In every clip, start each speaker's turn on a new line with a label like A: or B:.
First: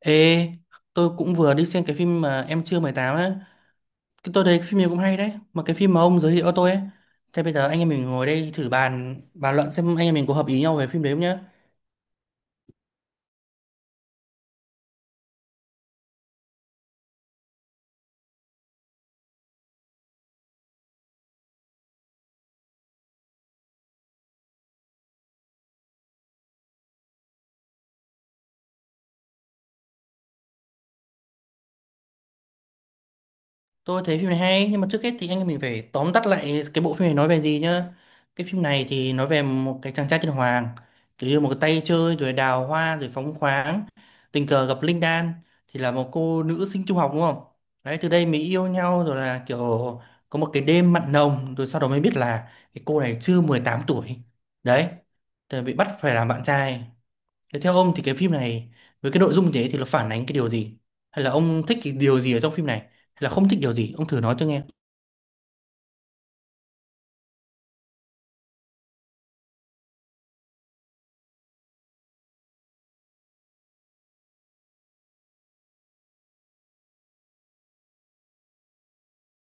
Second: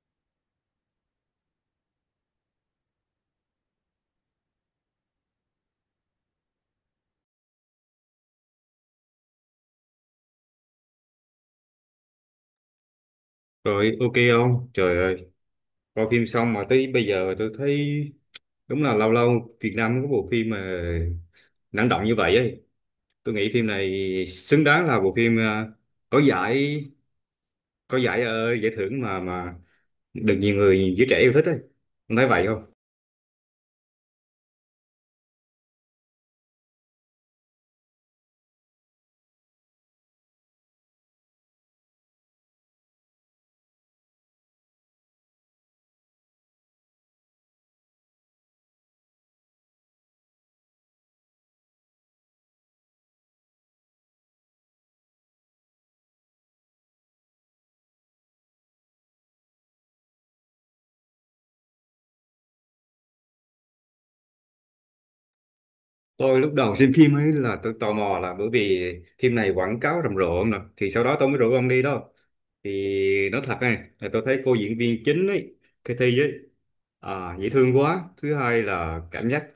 A: Ê, tôi cũng vừa đi xem cái phim mà Em chưa 18 á. Cái tôi thấy cái phim này cũng hay đấy. Mà cái phim mà ông giới thiệu cho tôi ấy. Thế bây giờ anh em mình ngồi đây thử bàn bàn luận xem anh em mình có hợp ý nhau về phim đấy không nhá.
B: Rồi, ok không? Trời ơi, coi phim xong mà tới bây giờ tôi thấy đúng là lâu lâu Việt Nam có bộ phim mà năng động như vậy ấy. Tôi nghĩ phim này xứng đáng là bộ phim có giải giải thưởng mà được nhiều người giới trẻ yêu thích ấy. Ông thấy vậy không?
A: Tôi thấy phim này hay, nhưng mà trước hết thì anh em mình phải tóm tắt lại cái bộ phim này nói về gì nhá. Cái phim này thì nói về một cái chàng trai tên Hoàng, kiểu như một cái tay chơi rồi đào hoa rồi phóng khoáng, tình cờ gặp Linh Đan thì là một cô nữ sinh trung học, đúng không? Đấy, từ đây mới yêu nhau rồi là kiểu có một cái đêm mặn nồng, rồi sau đó mới biết là cái cô này chưa 18 tuổi. Đấy, rồi bị bắt phải làm bạn trai. Thế theo ông thì cái phim này với cái nội dung thế thì nó phản ánh cái điều gì? Hay là ông thích cái điều gì ở trong phim này? Hay là không thích điều gì? Ông thử nói tôi nghe.
B: Tôi lúc đầu xem phim ấy là tôi tò mò là bởi vì phim này quảng cáo rầm rộ ông nè, thì sau đó tôi mới rủ ông đi đó. Thì nói thật này, là tôi thấy cô diễn viên chính ấy, cái thi ấy. Dễ thương quá. Thứ hai là cảm giác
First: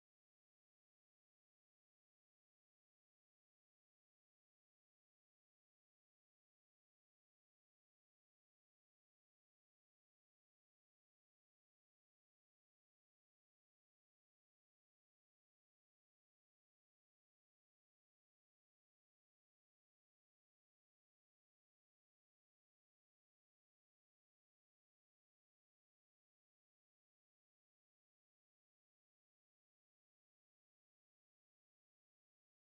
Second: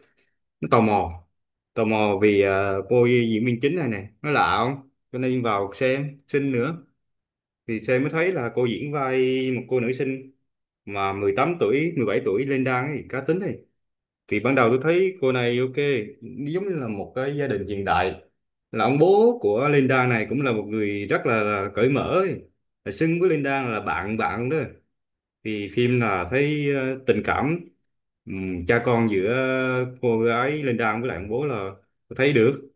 B: nó tò mò, cô diễn viên chính này nè nó lạ không, cho nên vào xem xinh nữa thì xem mới thấy là cô diễn vai một cô nữ sinh mà 18 tuổi, 17 tuổi lên đang ấy cá tính ấy. Thì ban đầu tôi thấy cô này ok, giống như là một cái gia đình hiện đại, là ông bố của Linda này cũng là một người rất là cởi mở ấy. Là xưng với Linda là bạn bạn đó. Thì phim là thấy tình cảm, cha con giữa cô gái Linda với lại ông bố là thấy được.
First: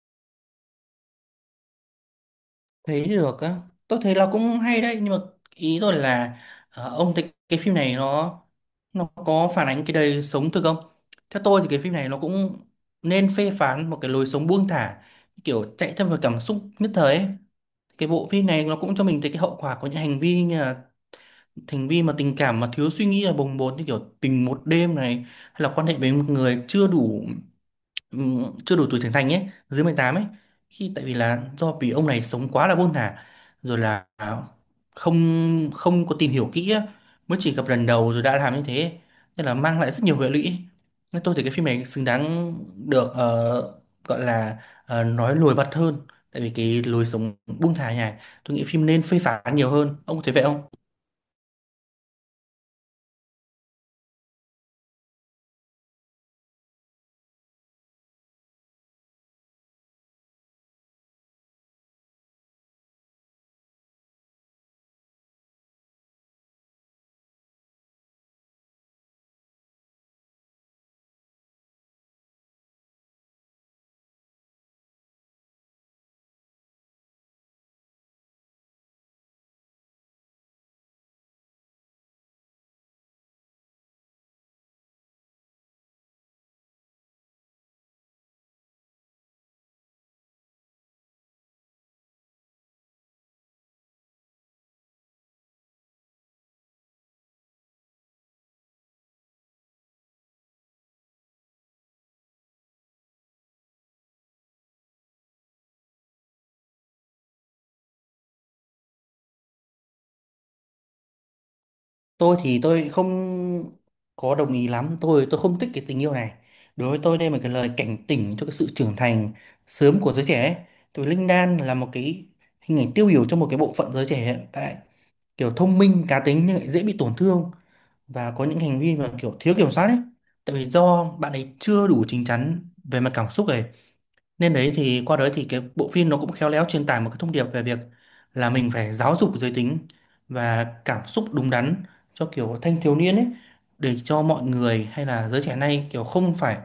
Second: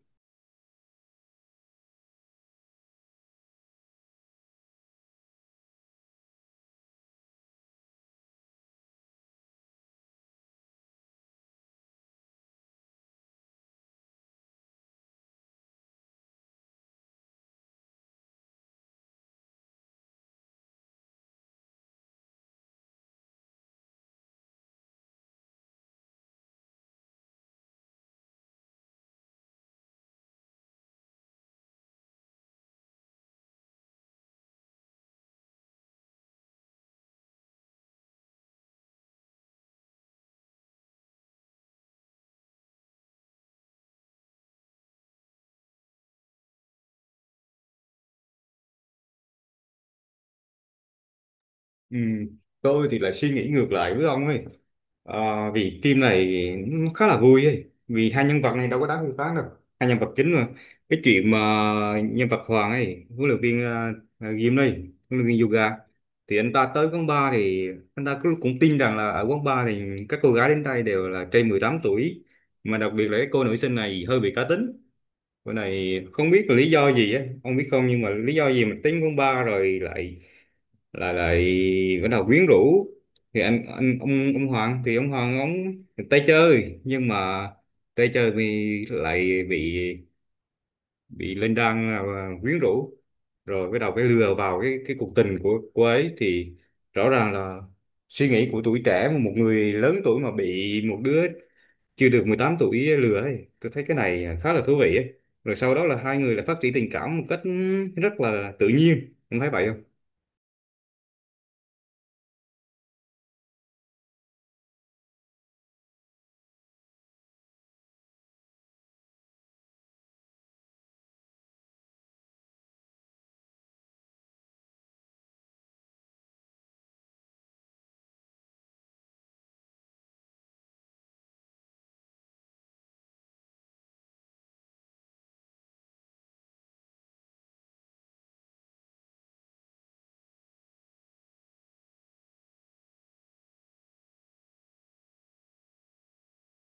A: Thấy được á. Tôi thấy là cũng hay đấy, nhưng mà ý tôi là, ông thấy cái phim này nó có phản ánh cái đời sống thực không? Theo tôi thì cái phim này nó cũng nên phê phán một cái lối sống buông thả, kiểu chạy theo vào cảm xúc nhất thời ấy. Cái bộ phim này nó cũng cho mình thấy cái hậu quả của những hành vi, như là hành vi mà tình cảm mà thiếu suy nghĩ là bồng bột, như kiểu tình một đêm này, hay là quan hệ với một người chưa đủ, chưa đủ tuổi trưởng thành ấy, dưới 18 ấy, khi tại vì là do vì ông này sống quá là buông thả, rồi là không không có tìm hiểu kỹ á, mới chỉ gặp lần đầu rồi đã làm như thế, nên là mang lại rất nhiều hệ lụy. Nên tôi thấy cái phim này xứng đáng được, gọi là, nói lùi bật hơn. Tại vì cái lối sống buông thả này, tôi nghĩ phim nên phê phán nhiều hơn. Ông có thấy vậy không?
B: Ừm, Tôi thì lại suy nghĩ ngược lại với ông ấy. Ờ, Vì phim này nó khá là vui ấy. Vì hai nhân vật này đâu có đáng phê phán đâu. Hai nhân vật chính mà. Cái chuyện mà nhân vật Hoàng ấy, huấn luyện viên gym đây, huấn luyện viên yoga. Thì anh ta tới quán bar, thì anh ta cũng cũng tin rằng là ở quán bar thì các cô gái đến đây đều là trên 18 tuổi. Mà đặc biệt là cái cô nữ sinh này hơi bị cá tính. Bữa này không biết là lý do gì á, ông biết không, nhưng mà lý do gì mà tính con ba rồi lại lại lại bắt đầu quyến rũ. Thì anh ông Hoàng thì ông Hoàng ông tay chơi, nhưng mà tay chơi vì lại bị Linh Đan là quyến rũ, rồi bắt đầu cái lừa vào cái cuộc tình của cô ấy. Thì rõ ràng là suy nghĩ của tuổi trẻ mà một người lớn tuổi mà bị một đứa chưa được 18 tuổi lừa ấy. Tôi thấy cái này khá là thú vị ấy. Rồi sau đó là hai người lại phát triển tình cảm một cách rất là tự nhiên. Em thấy vậy không?
A: Tôi thì tôi không có đồng ý lắm. Tôi không thích cái tình yêu này. Đối với tôi đây là một cái lời cảnh tỉnh cho cái sự trưởng thành sớm của giới trẻ ấy. Tại vì Linh Đan là một cái hình ảnh tiêu biểu cho một cái bộ phận giới trẻ hiện tại, kiểu thông minh cá tính nhưng lại dễ bị tổn thương, và có những hành vi mà kiểu thiếu kiểm soát ấy, tại vì do bạn ấy chưa đủ chín chắn về mặt cảm xúc này. Nên đấy, thì qua đấy thì cái bộ phim nó cũng khéo léo truyền tải một cái thông điệp về việc là mình phải giáo dục giới tính và cảm xúc đúng đắn cho kiểu thanh thiếu niên ấy, để cho mọi người hay là giới trẻ nay kiểu không phải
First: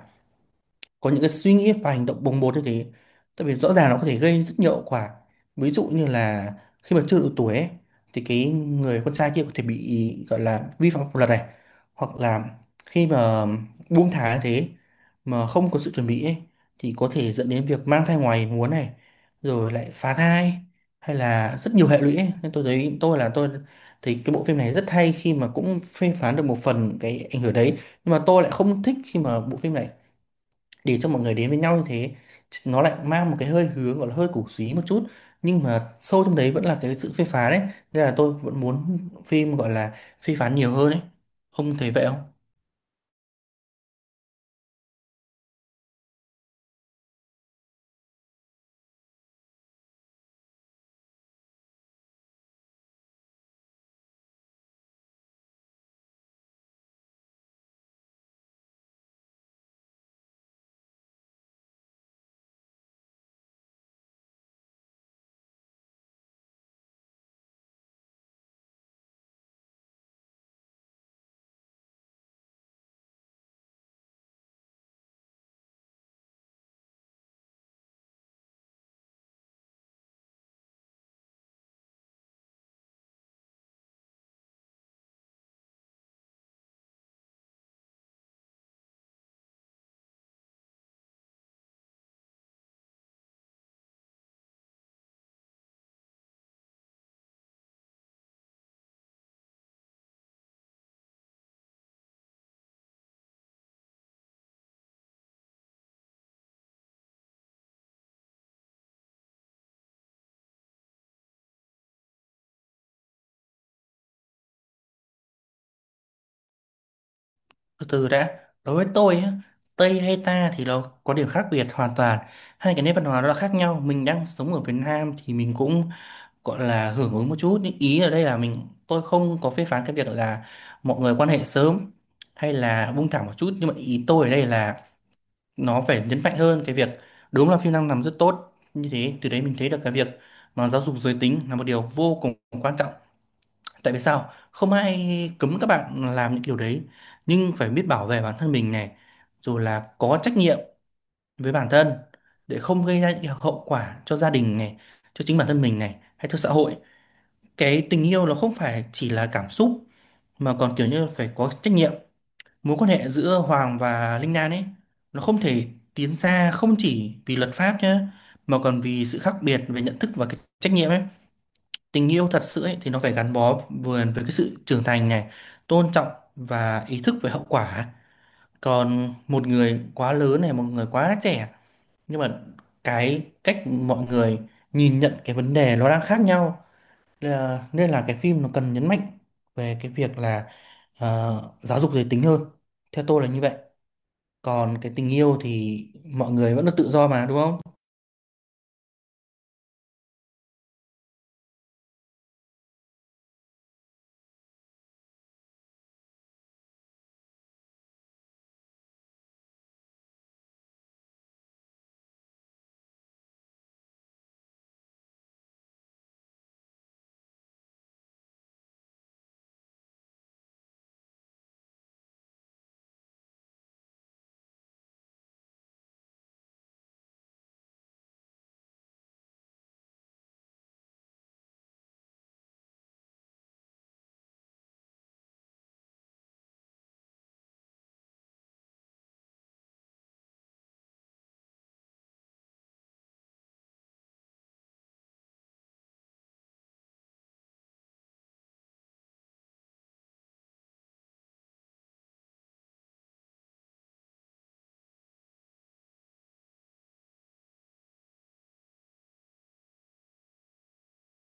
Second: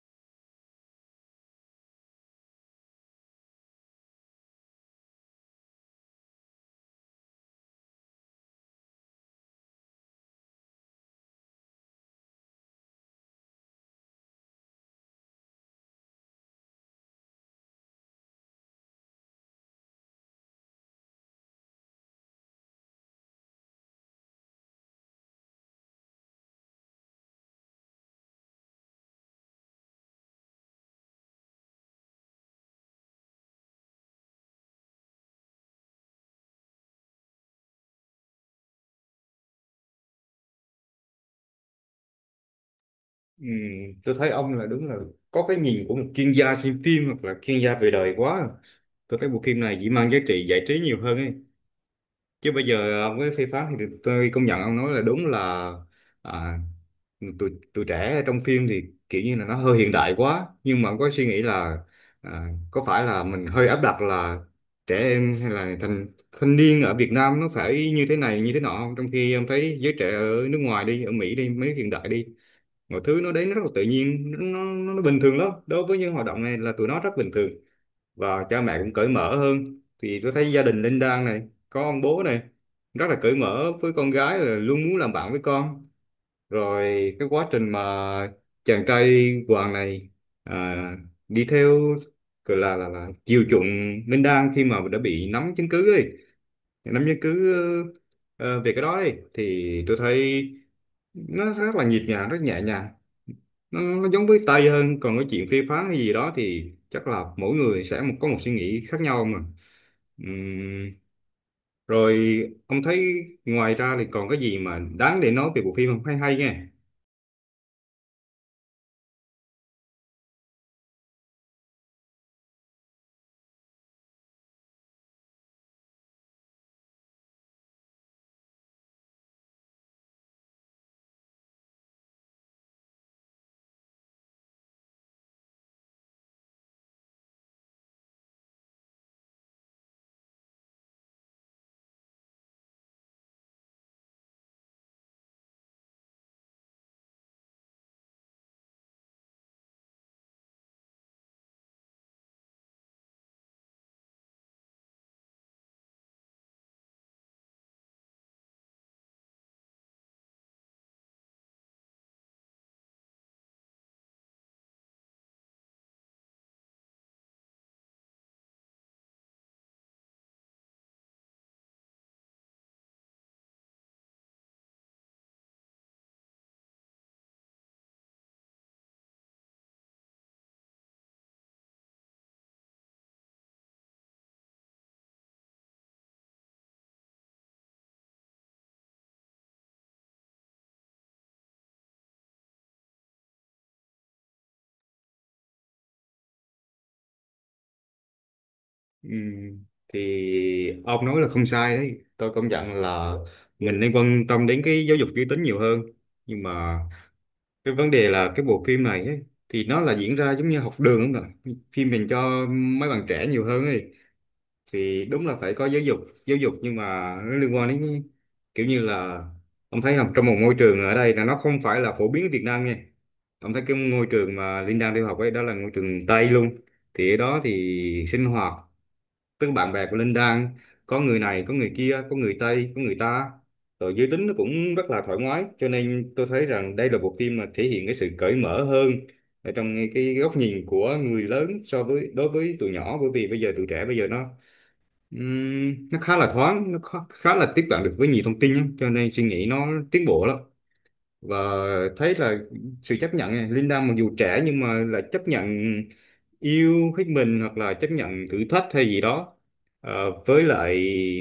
A: có những cái suy nghĩ và hành động bồng bột như thế. Tại vì rõ ràng nó có thể gây rất nhiều hậu quả, ví dụ như là khi mà chưa đủ tuổi ấy, thì cái người con trai kia có thể bị gọi là vi phạm pháp luật này, hoặc là khi mà buông thả như thế mà không có sự chuẩn bị ấy, thì có thể dẫn đến việc mang thai ngoài muốn này, rồi lại phá thai, hay là rất nhiều hệ lụy ấy. Nên tôi thấy tôi là tôi thì cái bộ phim này rất hay khi mà cũng phê phán được một phần cái ảnh hưởng đấy, nhưng mà tôi lại không thích khi mà bộ phim này để cho mọi người đến với nhau như thế, nó lại mang một cái hơi hướng gọi là hơi cổ súy một chút, nhưng mà sâu trong đấy vẫn là cái sự phê phán ấy. Nên là tôi vẫn muốn phim gọi là phê phán nhiều hơn ấy. Ông thấy vậy không?
B: Ừm, tôi thấy ông là đúng là có cái nhìn của một chuyên gia xem phim hoặc là chuyên gia về đời quá. Tôi thấy bộ phim này chỉ mang giá trị giải trí nhiều hơn ấy. Chứ bây giờ ông cái phê phán thì tôi công nhận ông nói là đúng là, à, tụi tụi trẻ trong phim thì kiểu như là nó hơi hiện đại quá. Nhưng mà ông có suy nghĩ là, có phải là mình hơi áp đặt là trẻ em hay là thanh thanh niên ở Việt Nam nó phải như thế này như thế nọ không, trong khi em thấy giới trẻ ở nước ngoài đi, ở Mỹ đi mấy hiện đại đi, mọi thứ nó đến nó rất là tự nhiên. Nó bình thường lắm, đối với những hoạt động này là tụi nó rất bình thường và cha mẹ cũng cởi mở hơn. Thì tôi thấy gia đình Linh Đan này có ông bố này rất là cởi mở với con gái, là luôn muốn làm bạn với con. Rồi cái quá trình mà chàng trai Hoàng này à, đi theo, gọi là là chiều chuộng Ninh Đan khi mà đã bị nắm chứng cứ ấy, nắm chứng cứ ờ, về cái đó ấy, thì tôi thấy nó rất là nhịp nhàng, rất nhẹ nhàng. Nó giống với Tây hơn. Còn cái chuyện phê phán hay gì đó thì chắc là mỗi người sẽ có một suy nghĩ khác nhau mà. Ừm, rồi Ông thấy ngoài ra thì còn cái gì mà đáng để nói về bộ phim không, hay hay nghe?
A: Từ từ đã, đối với tôi á, Tây hay ta thì nó có điểm khác biệt hoàn toàn, hai cái nét văn hóa nó là khác nhau. Mình đang sống ở Việt Nam thì mình cũng gọi là hưởng ứng một chút, nhưng ý ở đây là mình, tôi không có phê phán cái việc là mọi người quan hệ sớm hay là buông thả một chút, nhưng mà ý tôi ở đây là nó phải nhấn mạnh hơn cái việc, đúng là phim đang làm rất tốt như thế, từ đấy mình thấy được cái việc mà giáo dục giới tính là một điều vô cùng quan trọng. Tại vì sao, không ai cấm các bạn làm những điều đấy, nhưng phải biết bảo vệ bản thân mình này, rồi là có trách nhiệm với bản thân để không gây ra những cái hậu quả cho gia đình này, cho chính bản thân mình này, hay cho xã hội. Cái tình yêu nó không phải chỉ là cảm xúc, mà còn kiểu như là phải có trách nhiệm. Mối quan hệ giữa Hoàng và Linh Đan ấy, nó không thể tiến xa, không chỉ vì luật pháp nhé, mà còn vì sự khác biệt về nhận thức và cái trách nhiệm ấy. Tình yêu thật sự ấy thì nó phải gắn bó vừa với cái sự trưởng thành này, tôn trọng, và ý thức về hậu quả. Còn một người quá lớn này, một người quá trẻ, nhưng mà cái cách mọi người nhìn nhận cái vấn đề nó đang khác nhau. Nên là cái phim nó cần nhấn mạnh về cái việc là, giáo dục giới tính hơn, theo tôi là như vậy. Còn cái tình yêu thì mọi người vẫn là tự do mà, đúng không?
B: Ừ, thì ông nói là không sai đấy. Tôi công nhận là mình nên quan tâm đến cái giáo dục giới tính nhiều hơn, nhưng mà cái vấn đề là cái bộ phim này ấy, thì nó là diễn ra giống như học đường không ạ, phim dành cho mấy bạn trẻ nhiều hơn ấy. Thì đúng là phải có giáo dục, nhưng mà nó liên quan đến kiểu như là, ông thấy không, trong một môi trường ở đây là nó không phải là phổ biến ở Việt Nam nha. Ông thấy cái ngôi trường mà Linh đang theo học ấy, đó là ngôi trường Tây luôn. Thì ở đó thì sinh hoạt, tức bạn bè của Linh Đan có người này có người kia, có người Tây có người ta, rồi giới tính nó cũng rất là thoải mái. Cho nên tôi thấy rằng đây là bộ phim mà thể hiện cái sự cởi mở hơn ở trong cái góc nhìn của người lớn so với đối với tụi nhỏ. Bởi vì bây giờ tụi trẻ bây giờ nó, nó khá là thoáng, nó khá là tiếp cận được với nhiều thông tin á, cho nên suy nghĩ nó tiến bộ lắm. Và thấy là sự chấp nhận này, Linda mặc dù trẻ nhưng mà là chấp nhận yêu thích mình, hoặc là chấp nhận thử thách hay gì đó. Ờ, với lại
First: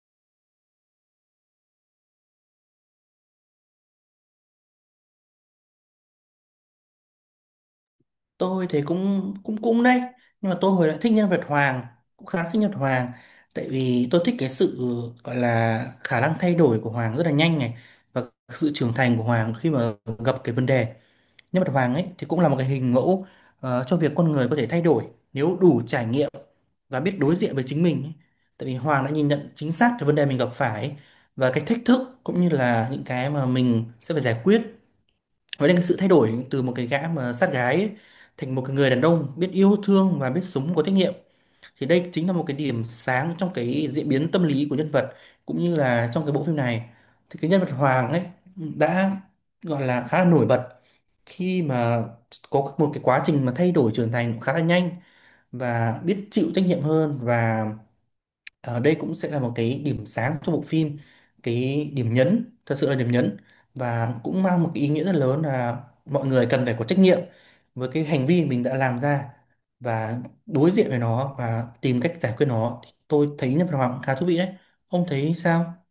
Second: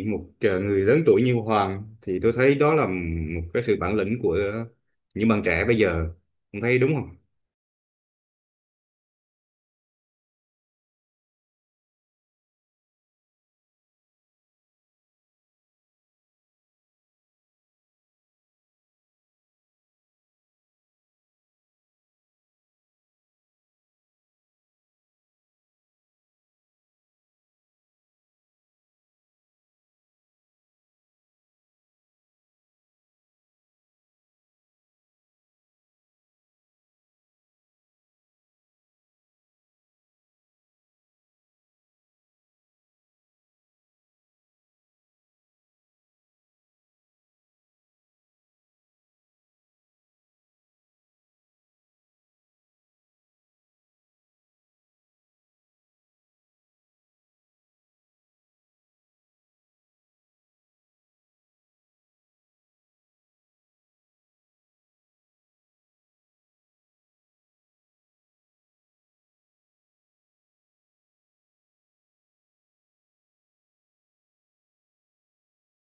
B: người lớn tuổi như Hoàng, thì tôi thấy đó là một cái sự bản lĩnh của những bạn trẻ bây giờ. Ông thấy đúng không?
A: Tôi thì cũng cũng cũng đấy, nhưng mà tôi hồi lại thích nhân vật Hoàng, cũng khá thích nhân vật Hoàng. Tại vì tôi thích cái sự gọi là khả năng thay đổi của Hoàng rất là nhanh này, và sự trưởng thành của Hoàng khi mà gặp cái vấn đề. Nhân vật Hoàng ấy thì cũng là một cái hình mẫu, cho việc con người có thể thay đổi nếu đủ trải nghiệm và biết đối diện với chính mình ấy. Tại vì Hoàng đã nhìn nhận chính xác cái vấn đề mình gặp phải ấy, và cái thách thức cũng như là những cái mà mình sẽ phải giải quyết. Nói đến cái sự thay đổi từ một cái gã mà sát gái ấy, thành một cái người đàn ông biết yêu thương và biết sống có trách nhiệm, thì đây chính là một cái điểm sáng trong cái diễn biến tâm lý của nhân vật, cũng như là trong cái bộ phim này. Thì cái nhân vật Hoàng ấy đã gọi là khá là nổi bật khi mà có một cái quá trình mà thay đổi trưởng thành khá là nhanh và biết chịu trách nhiệm hơn. Và đây cũng sẽ là một cái điểm sáng cho bộ phim, cái điểm nhấn, thật sự là điểm nhấn, và cũng mang một cái ý nghĩa rất lớn là mọi người cần phải có trách nhiệm với cái hành vi mình đã làm ra, và đối diện với nó và tìm cách giải quyết nó. Thì tôi thấy nhân vật Hoàng cũng khá thú vị đấy. Ông thấy sao?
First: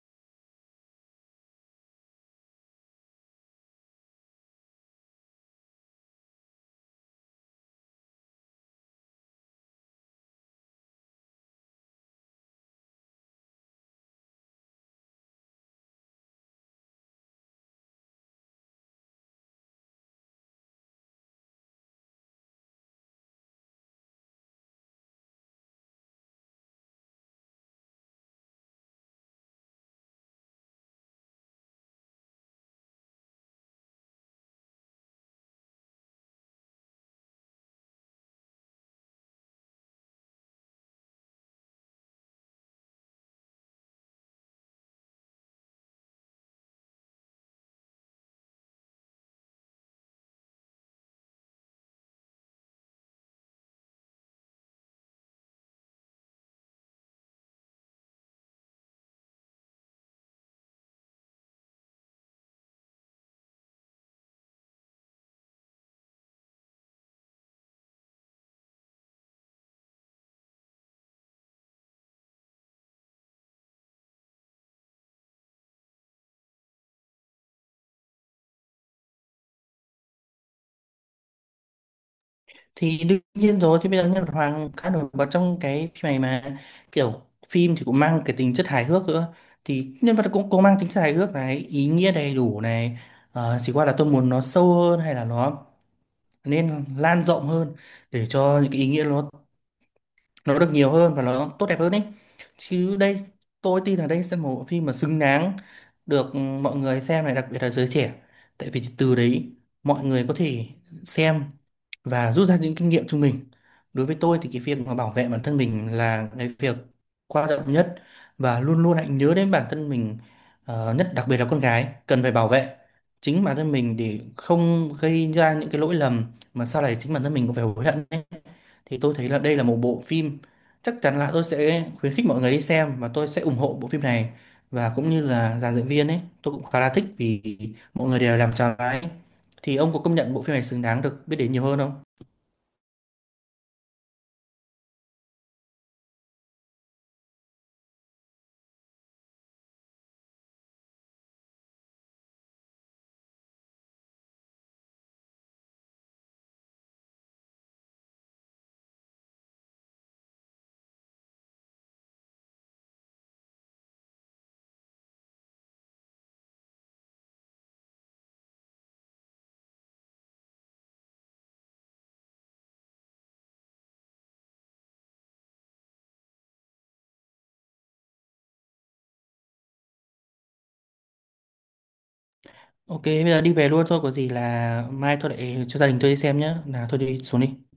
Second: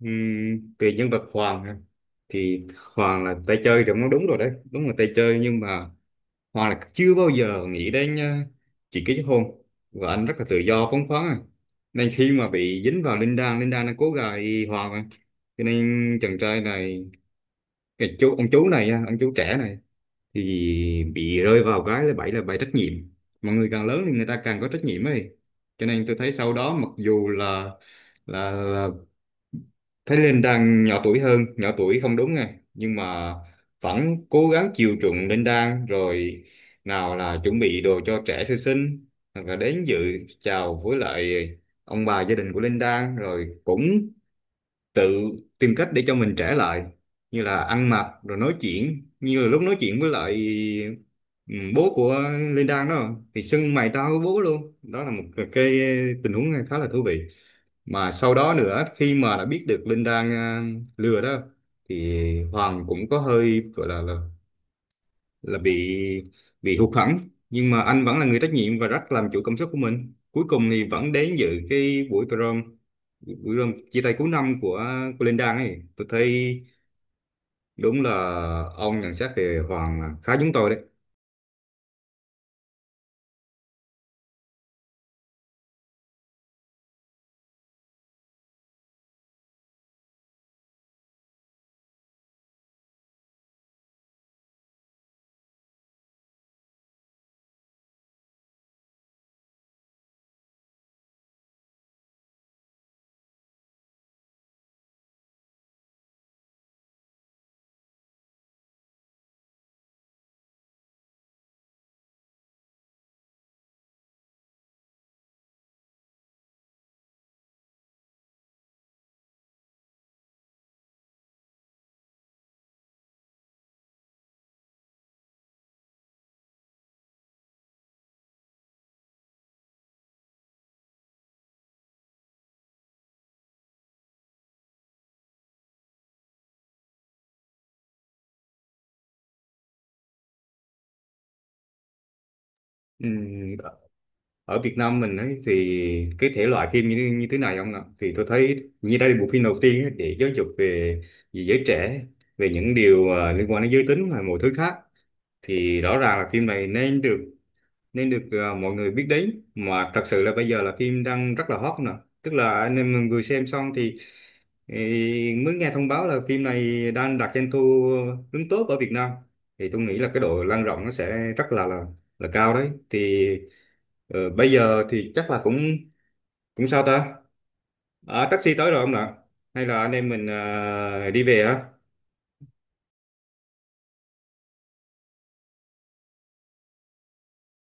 B: Về nhân vật Hoàng ha, thì Hoàng là tay chơi thì nó đúng rồi đấy, đúng là tay chơi, nhưng mà Hoa là chưa bao giờ nghĩ đến chuyện kết hôn và anh rất là tự do phóng khoáng à. Nên khi mà bị dính vào Linh Đan, Linh Đan nó cố gài Hoa mà. Cho nên chàng trai này, cái chú ông chú này, á, ông chú trẻ này thì bị rơi vào cái là bẫy, bẫy trách nhiệm. Mọi người càng lớn thì người ta càng có trách nhiệm ấy. Cho nên tôi thấy sau đó mặc dù là Thái Linh đang nhỏ tuổi hơn, nhỏ tuổi không đúng này, nhưng mà vẫn cố gắng chiều chuộng Linh Đan, rồi nào là chuẩn bị đồ cho trẻ sơ sinh, hoặc là đến dự chào với lại ông bà gia đình của Linh Đan, rồi cũng tự tìm cách để cho mình trẻ lại, như là ăn mặc rồi nói chuyện, như là lúc nói chuyện với lại ừ, bố của Linh Đan đó thì xưng mày tao với bố luôn, đó là một cái tình huống khá là thú vị. Mà sau đó nữa, khi mà đã biết được Linh đang lừa đó, thì Hoàng cũng có hơi gọi là bị, hụt hẫng, nhưng mà anh vẫn là người trách nhiệm và rất làm chủ cảm xúc của mình. Cuối cùng thì vẫn đến dự cái buổi prom chia tay cuối năm của Linh Đan ấy. Tôi thấy đúng là ông nhận xét về Hoàng là khá giống tôi đấy.
A: Thì đương nhiên rồi, thì bây giờ nhân vật Hoàng khá nổi bật trong cái phim này mà. Kiểu phim thì cũng mang cái tính chất hài hước nữa, thì nhân vật cũng cũng mang tính chất hài hước này, ý nghĩa đầy đủ này. Chỉ qua là tôi muốn nó sâu hơn, hay là nó nên lan rộng hơn, để cho những cái ý nghĩa nó được nhiều hơn và nó tốt đẹp hơn ấy. Chứ đây, tôi tin là đây sẽ là một bộ phim mà xứng đáng được, mọi người xem này, đặc biệt là giới trẻ. Tại vì từ đấy mọi người có thể xem và rút ra những kinh nghiệm cho mình. Đối với tôi thì cái việc mà bảo vệ bản thân mình là cái việc quan trọng nhất, và luôn luôn hãy nhớ đến bản thân mình, nhất đặc biệt là con gái cần phải bảo vệ chính bản thân mình để không gây ra những cái lỗi lầm mà sau này chính bản thân mình cũng phải hối hận ấy. Thì tôi thấy là đây là một bộ phim chắc chắn là tôi sẽ khuyến khích mọi người đi xem, và tôi sẽ ủng hộ bộ phim này, và cũng như là dàn dựng viên ấy tôi cũng khá là thích, vì mọi người đều làm tròn vai ấy. Thì ông có công nhận bộ phim này xứng đáng được biết đến nhiều hơn không?
B: Ừm, Ở Việt Nam mình ấy, thì cái thể loại phim như như thế này ông ạ, thì tôi thấy như đây là bộ phim đầu tiên ấy, để giáo dục về giới trẻ, về những điều liên quan đến giới tính và mọi thứ khác. Thì rõ ràng là phim này nên được mọi người biết đến. Mà thật sự là bây giờ là phim đang rất là hot nè, tức là anh em mình vừa xem xong thì ý, mới nghe thông báo là phim này đang đạt doanh thu đứng top ở Việt Nam. Thì tôi nghĩ là cái độ lan rộng nó sẽ rất là cao đấy. Thì bây giờ thì chắc là cũng cũng sao ta, taxi tới rồi không ạ, hay là anh em mình đi về á?
A: OK, bây giờ đi về luôn thôi, có gì là mai tôi lại cho gia đình tôi đi xem nhé, là tôi đi xuống đi.